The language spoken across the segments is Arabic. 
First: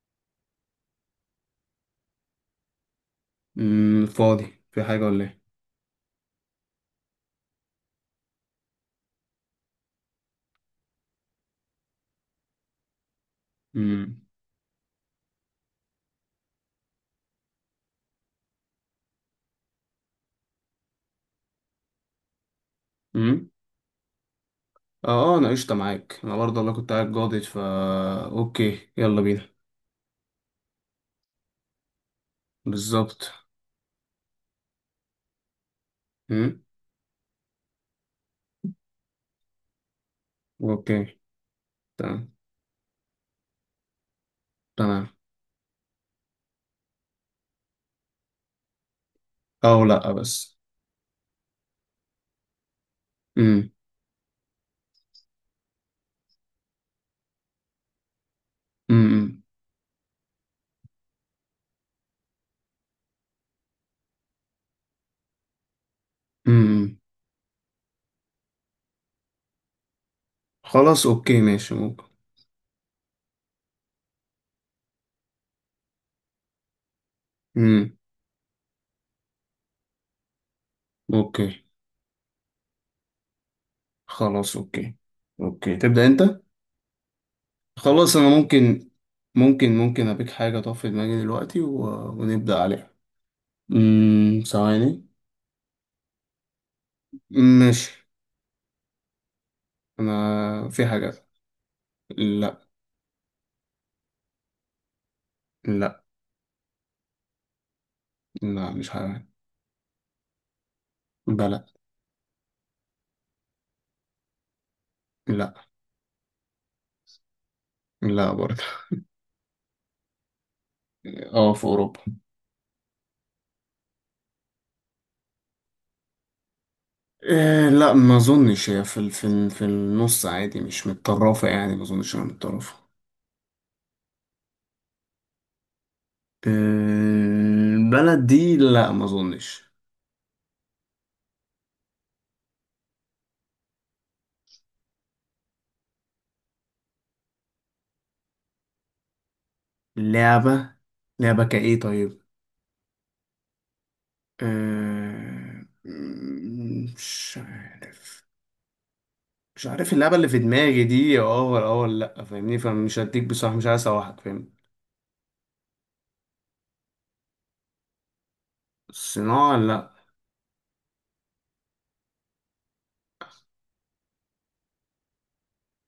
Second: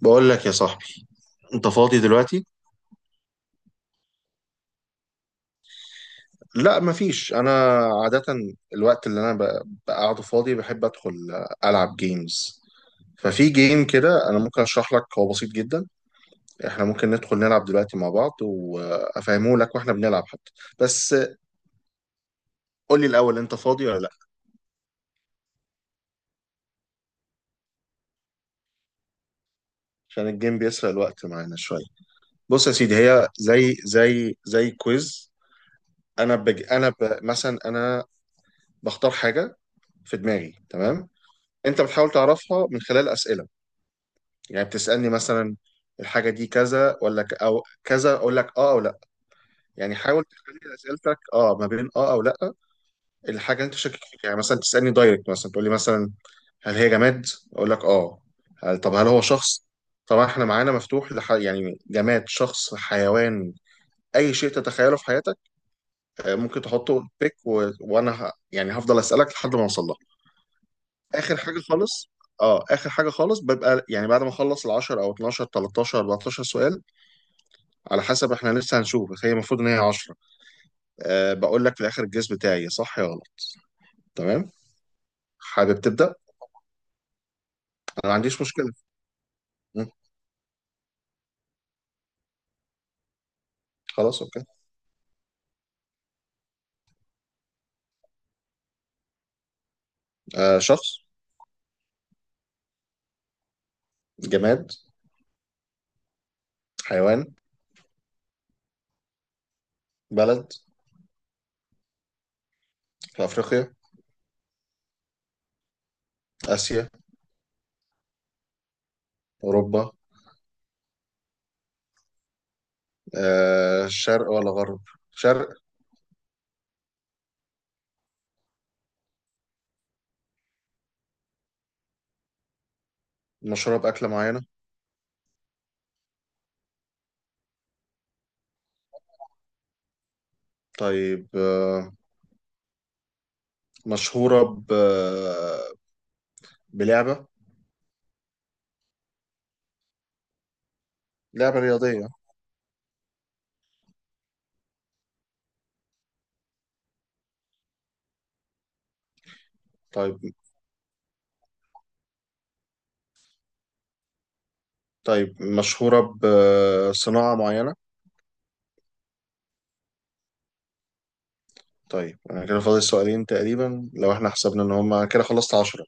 بقول لك يا صاحبي، انت فاضي دلوقتي؟ فاضي في حاجة ولا ايه؟ لا، مفيش. انا عادة الوقت اللي انا بقعده فاضي بحب ادخل العب جيمز. ففي جيم امم كده انا ممكن اشرح لك، هو بسيط جدا. احنا ممكن ندخل نلعب دلوقتي مع بعض وافهمه لك واحنا بنلعب حتى، بس قول لي الاول امم انت فاضي ولا لا. اه، اه، انا قشطة معاك. انا برضه والله كنت قاعد جاضد اوكي، يلا بينا. عشان الجيم بيسرق الوقت معانا شوية. بص يا سيدي، هي بالظبط. زي كويز. انا امم بج... انا ب... مثلا انا بختار حاجة في دماغي، تمام؟ اوكي. انت بتحاول تمام، تعرفها من خلال أسئلة. يعني تمام. بتسألني مثلا الحاجة دي كذا ولا أو كذا، أقول لك آه أو لأ. او يعني لا، حاول بس. تخلي أسئلتك آه ما بين آه أو لأ، الحاجة اللي امم أنت شاكك فيها. يعني مثلا تسألني دايركت، مثلا تقول لي مثلا هل هي جماد؟ أقول لك آه. طب هل هو امم شخص؟ طبعا احنا معانا مفتوح يعني جماد، شخص، حيوان، أي شيء تتخيله في حياتك، آه، ممكن امم تحطه بيك وأنا يعني هفضل أسألك لحد ما أوصل لها. خلاص، آخر اوكي، حاجة ماشي، ممكن. خالص، اه، اخر حاجه خالص ببقى يعني بعد ما اخلص ال 10 او 12 13 14 سؤال، امم على حسب، احنا لسه هنشوف، بس هي المفروض ان هي 10. أه، اوكي. بقول لك في الاخر الجيس بتاعي صح يا غلط. تمام. خلاص، اوكي. اوكي، حابب تبدا؟ تبدأ انا انت. ما خلاص، انا عنديش مشكله. ممكن مم. ابيك حاجة طف في دماغي دلوقتي، و... ونبدأ عليها. خلاص اوكي. ثواني. ماشي. أه انا في شخص. حاجة. لا. جماد. لا. حيوان. لا، مش حيوان. بلد. بلد. في افريقيا. لا. اسيا. لا برضه. اوروبا. اه، في اوروبا. أه، شرق ولا غرب؟ شرق. إيه، لا، ما اظنش هي في النص عادي، مش متطرفه يعني، ما اظنش انها متطرفه. مشهوره باكله معينه؟ إيه، البلد دي لا، ما اظنش. طيب، أه، مشهوره بلعبه. لعبه. لعبه لعبه كايه، رياضيه؟ طيب. إيه، مش عارف. مش عارف اللعبه اللي طيب. في دماغي دي اه ولا اه ولا لا، فاهمني؟ فمش هديك بصراحه، مش عايز اسوحك، فاهمني؟ طيب، مشهوره بصناعه معينه؟ الصناعه لا. طيب، انا كده فاضل سؤالين تقريبا لو احنا حسبنا ان هم كده خلصت 10.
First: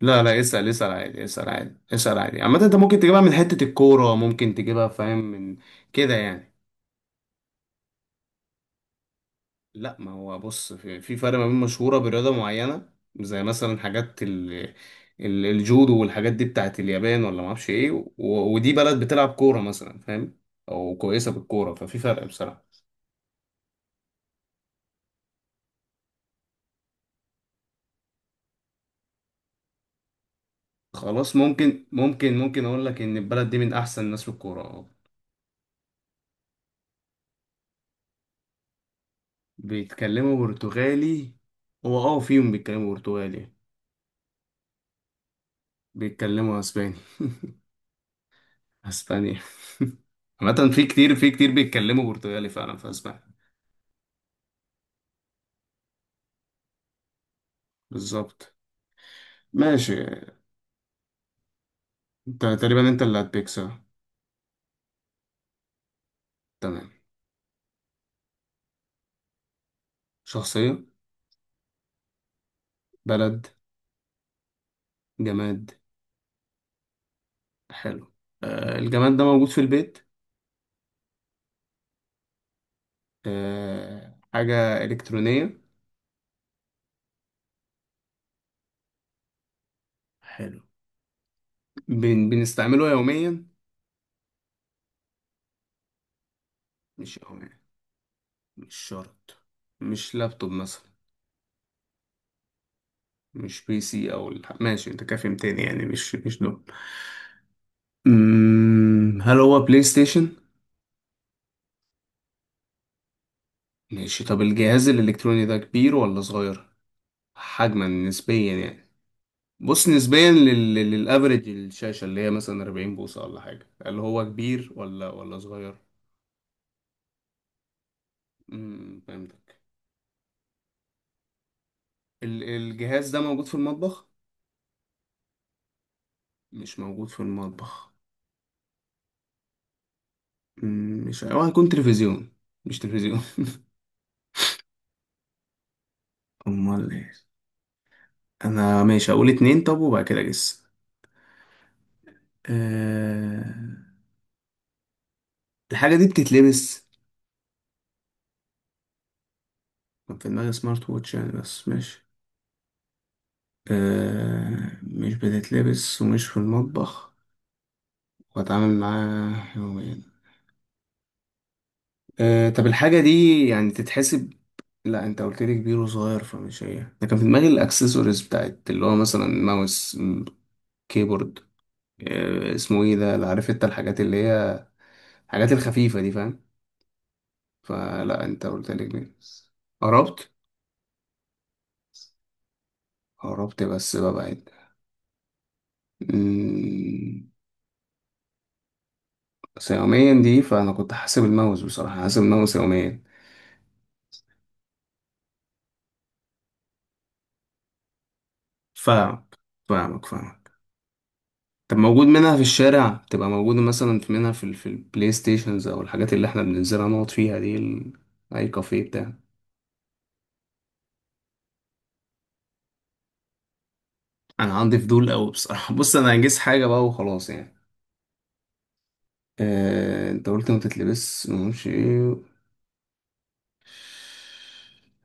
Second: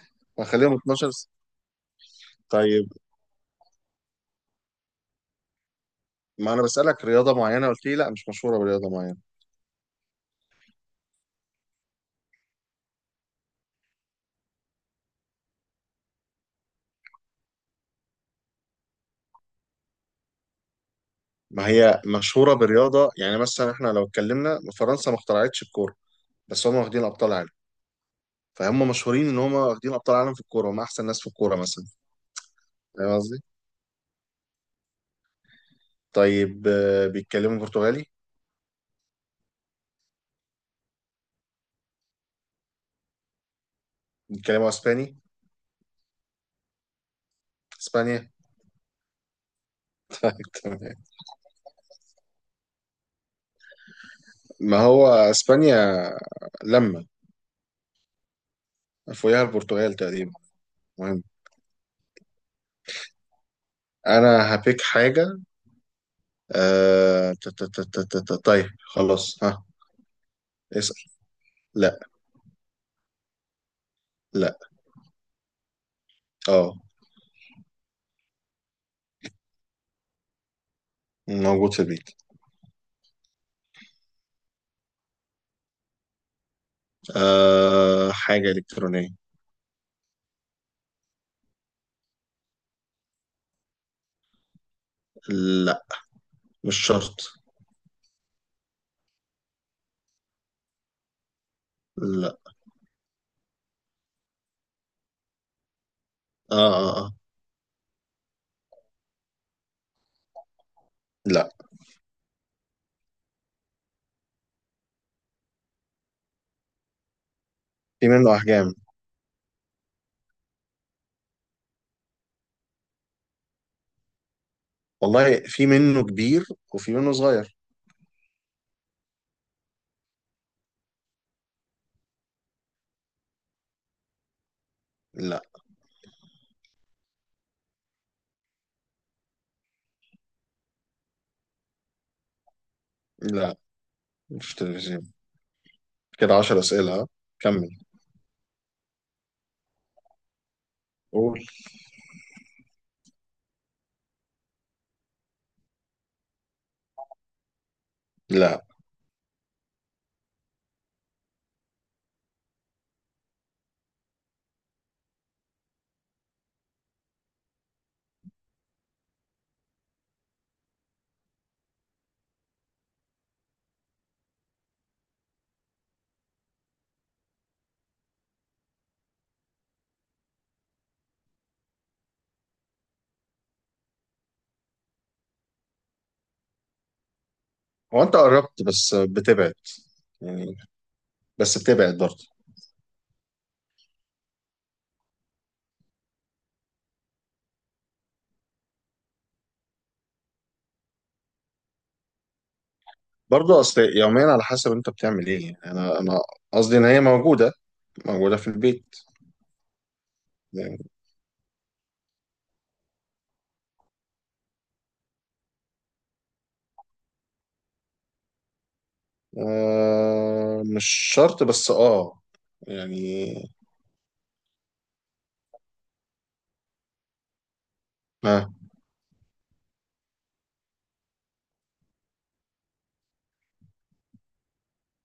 لا، لا، اسأل، هخليهم اسأل 12. عادي، اسأل عادي، اسأل عادي. عامة انت طيب، ممكن تجيبها من حتة الكورة، ممكن تجيبها، فاهم، من كده ما يعني. انا بسألك رياضة معينة، قلت لي لا مش مشهورة برياضة معينة. لا، ما هو بص، في فرق ما بين مشهورة برياضة معينة. زي مثلا حاجات الجودو والحاجات دي بتاعت اليابان ولا ما اعرفش ايه، ودي بلد بتلعب كورة مثلا، فاهم، او كويسة ما بالكورة، ففي هي فرق مشهورة بصراحة. برياضة. يعني مثلا احنا لو اتكلمنا فرنسا ما اخترعتش الكورة، بس هم واخدين ابطال عالم. فهم مشهورين ان هم واخدين ابطال عالم في الكورة، هم احسن ناس في خلاص، الكورة مثلا. ممكن اقول لك ان فاهم قصدي؟ البلد دي من احسن الناس في الكورة، اه. طيب، آه، بيتكلموا برتغالي؟ بيتكلموا برتغالي. هو فيهم بيتكلموا برتغالي. بيتكلموا اسباني؟ بيتكلموا اسباني. اسبانيا. اسبانيا. طيب. عامة في تمام. كتير، في كتير بيتكلموا برتغالي فعلا في اسبانيا. ما هو اسبانيا لما بالظبط. فوقها البرتغال ماشي. تقريبا. مهم. انت تقريبا، انت اللي هتبيك، صح. انا هبيك حاجة. تمام. آه... طيب، خلاص، ها. شخصية. اسأل. لا. بلد. لا. جماد. اه. حلو. آه، الجماد ده موجود في البيت. موجود في البيت. آه، حاجة إلكترونية. آه... حاجة إلكترونية. حلو. بنستعمله يوميا. لا، مش مش شرط. يوميا. مش شرط. مش لابتوب مثلا. لا. مش بي سي او ماشي، انت كافي تاني يعني، مش اه دول. اه اه. هل هو بلاي ستيشن؟ لا. ماشي، طب الجهاز الإلكتروني ده كبير ولا صغير؟ حجما في منه نسبيا أحجام. يعني. بص نسبيا للأفريج الشاشة اللي هي مثلا 40 بوصة ولا حاجة، اللي هو كبير ولا والله في صغير؟ منه كبير وفي منه صغير. فهمتك. الجهاز ده موجود في المطبخ؟ لا. مش موجود في المطبخ. مش هو هيكون تلفزيون. مش تلفزيون. لا، مش تلفزيون. كده عشر أمال أسئلة، ها؟ إيه؟ كمل. أنا ماشي أقول اتنين، طب وبعد كده أجس. قول. أه... الحاجة دي بتتلبس؟ لا، كان في دماغي سمارت ووتش يعني، بس ماشي. مش بتتلبس ومش في المطبخ واتعامل معاه يوميا. طب الحاجة دي يعني تتحسب. لا، انت قلت لي كبير وصغير، فمش هي ده، كان في دماغي الاكسسوارز بتاعت اللي هو مثلا ماوس، كيبورد. اسمه ايه ده اللي عارف انت، الحاجات اللي هي الحاجات الخفيفة دي، فاهم. هو انت فلا، انت قربت قلت لي بس كبير. بتبعد قربت. يعني، بس بتبعد برضه. قربت بس ببعد. مم، بس يوميا دي، فانا كنت حاسب الماوس بصراحة، حاسب الماوس يوميا. برضه اصل يوميا على حسب انت بتعمل ايه. يعني انا قصدي ان هي موجوده في البيت فاهمك، فاهمك، فاهمك. يعني. طب موجود منها في الشارع، تبقى موجودة مثلا منها في البلاي ستيشنز او الحاجات اللي احنا بننزلها نقعد فيها دي اي كافيه بتاع. آه مش شرط بس اه، يعني انا عندي فضول قوي بصراحة. بص، انا هنجز حاجة بقى وخلاص يعني. آه، انت قلت ما تتلبس، ما اعرفش ايه،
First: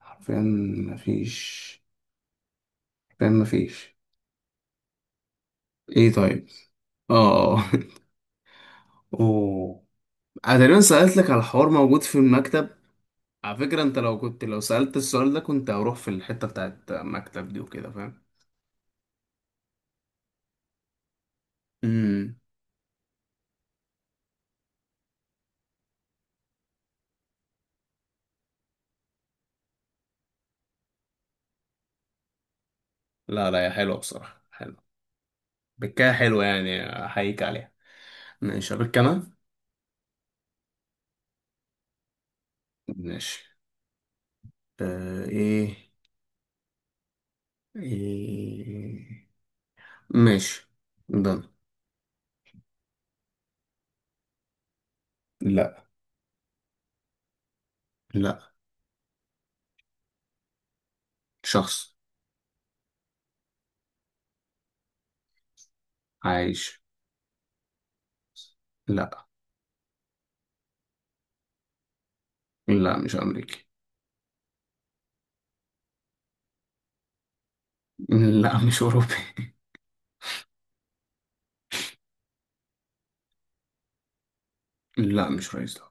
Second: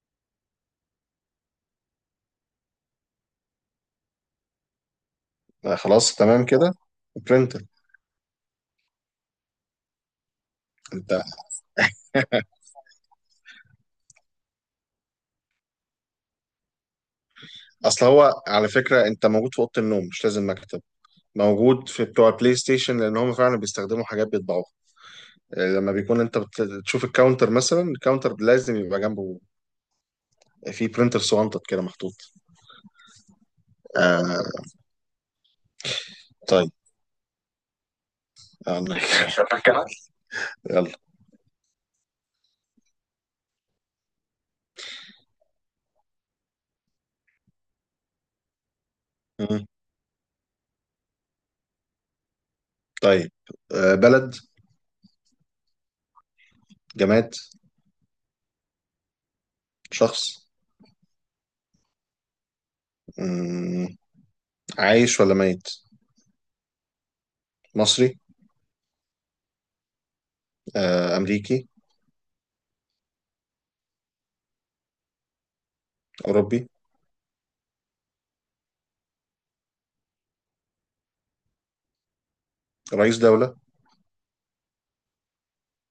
حرفيا مفيش. حرفيا مفيش. آه، ايه، خلاص تمام طيب. كده. اه. برينتر. اوه. انا تقريبا انت. سألت لك على الحوار موجود في المكتب. على فكرة انت لو كنت لو سألت السؤال ده كنت هروح في الحتة بتاعت مكتب دي وكده، اصل فاهم. هو على فكره انت موجود في اوضه النوم، مش لازم مكتب. موجود في بتوع امم البلاي ستيشن لان هم فعلا بيستخدموا حاجات بيطبعوها. آه، لما بيكون انت بتشوف الكاونتر مثلا، الكاونتر لازم يبقى جنبه في برينتر صغنطط كده محطوط. لا، لا، يا حلوة، آه. بصراحة حلوة. بكاها حلوة طيب. يعني، احييك عليها. ماشي، آه، الله ابيك انا. يخليك. ماشي. ايه. ايه. يلا. ماشي. ده. طيب، آه، بلد. لا. جماد. لا. شخص. شخص. مم، عايش ولا ميت؟ عايش. مصري. لا. آه، أمريكي. لا، مش امريكي. أوروبي. لا، مش اوروبي. رئيس دولة. لا، مش رئيس دولة.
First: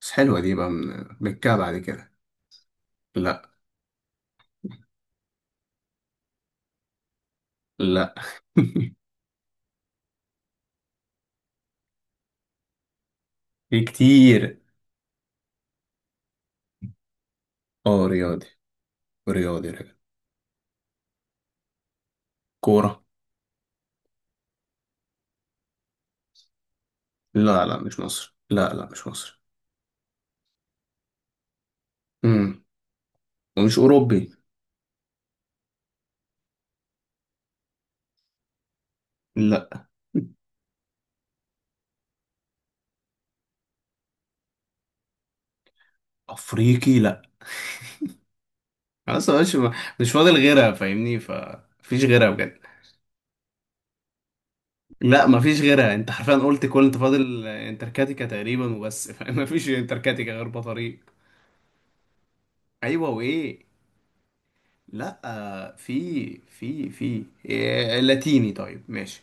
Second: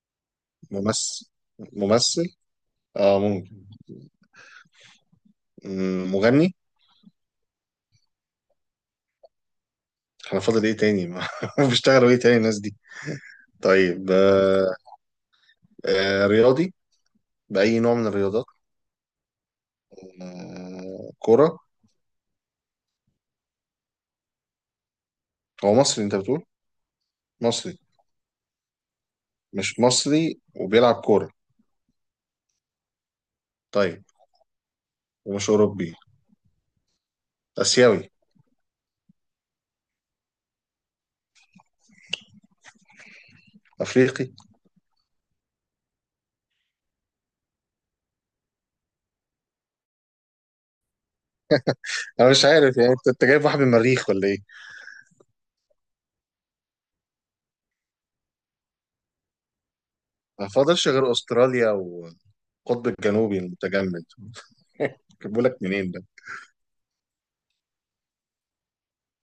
بس حلوة دي بقى، من ممثل. بكاها بعد كده. ممثل. اه لا. ممكن. مغني. لا. احنا فاضل ايه تاني؟ ما بيشتغلوا ايه تاني الناس دي؟ في طيب، كتير. آه، آه، رياضي؟ بأي نوع اه، من الرياضات؟ رياضي. رياضي، رياضي. آه، كرة. كورة. هو مصري انت بتقول؟ لا، لا، مصري؟ مش مصر، لا، لا، مش مصر. مش مصري وبيلعب كورة. امم ومش طيب. أوروبي. ومش أوروبي. آسيوي. لا. أفريقي. أفريقي لا. خلاص يا باشا، مش فاضل غيرها فاهمني، فمفيش غيرها انا مش بجد. عارف يعني أنت جايب واحد من المريخ ولا ايه؟ لا، مفيش غيرها، انت حرفيا قلت كل، انت فاضل انتركاتيكا تقريبا وبس، فاهم؟ مفيش انتركاتيكا غير ما فاضلش بطريق. غير استراليا والقطب ايوه، الجنوبي وايه؟ المتجمد. بقولك لا، منين ده؟ في إيه، لاتيني، طيب ماشي.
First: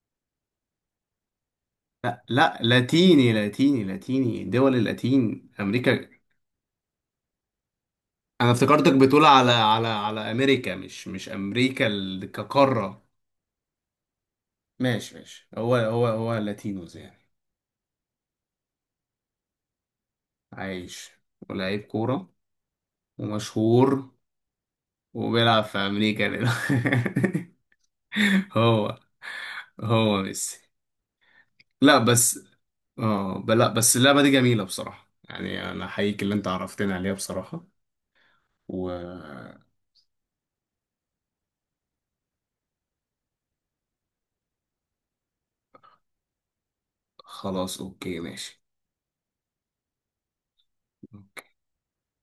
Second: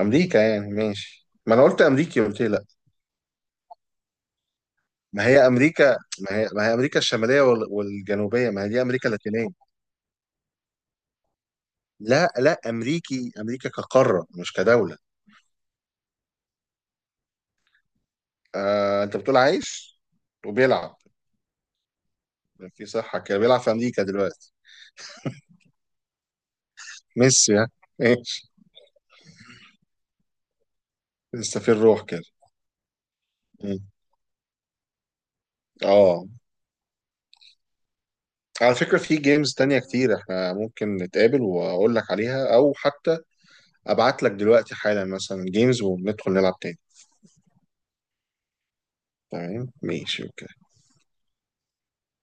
امريكا يعني؟ ماشي. ما انا قلت امريكي لا، قلت لي لا، لا. لاتيني، لاتيني، لاتيني، دول ما هي اللاتين امريكا. امريكا. ما هي امريكا الشماليه وال- انا والجنوبيه. ما هي دي افتكرتك امريكا بتقول اللاتينيه. على امريكا، مش امريكا لا، لا، كقارة. امريكي، امريكا كقاره مش كدوله. ماشي، ماشي، هو، هو، هو لاتينوز يعني. آه، انت بتقول عايش وبيلعب. عايش. ولاعيب كورة. في صحه كده، بيلعب في امريكا ومشهور. دلوقتي. وبيلعب في امريكا دلوقتي. ميسي؟ ها. ماشي. هو. هو ميسي. لسه في لا، الروح كده. بس، لا، مم. بس اللعبة دي جميلة بصراحة يعني، انا حقيقي اه. اللي انت عرفتني عليها بصراحة. على فكرة، في وخلاص. جيمز تانية كتير احنا ممكن نتقابل واقول لك عليها، او حتى ابعت لك دلوقتي حالا مثلا جيمز وندخل نلعب تاني. اوكي، ماشي. تمام. ماشي. اوكي.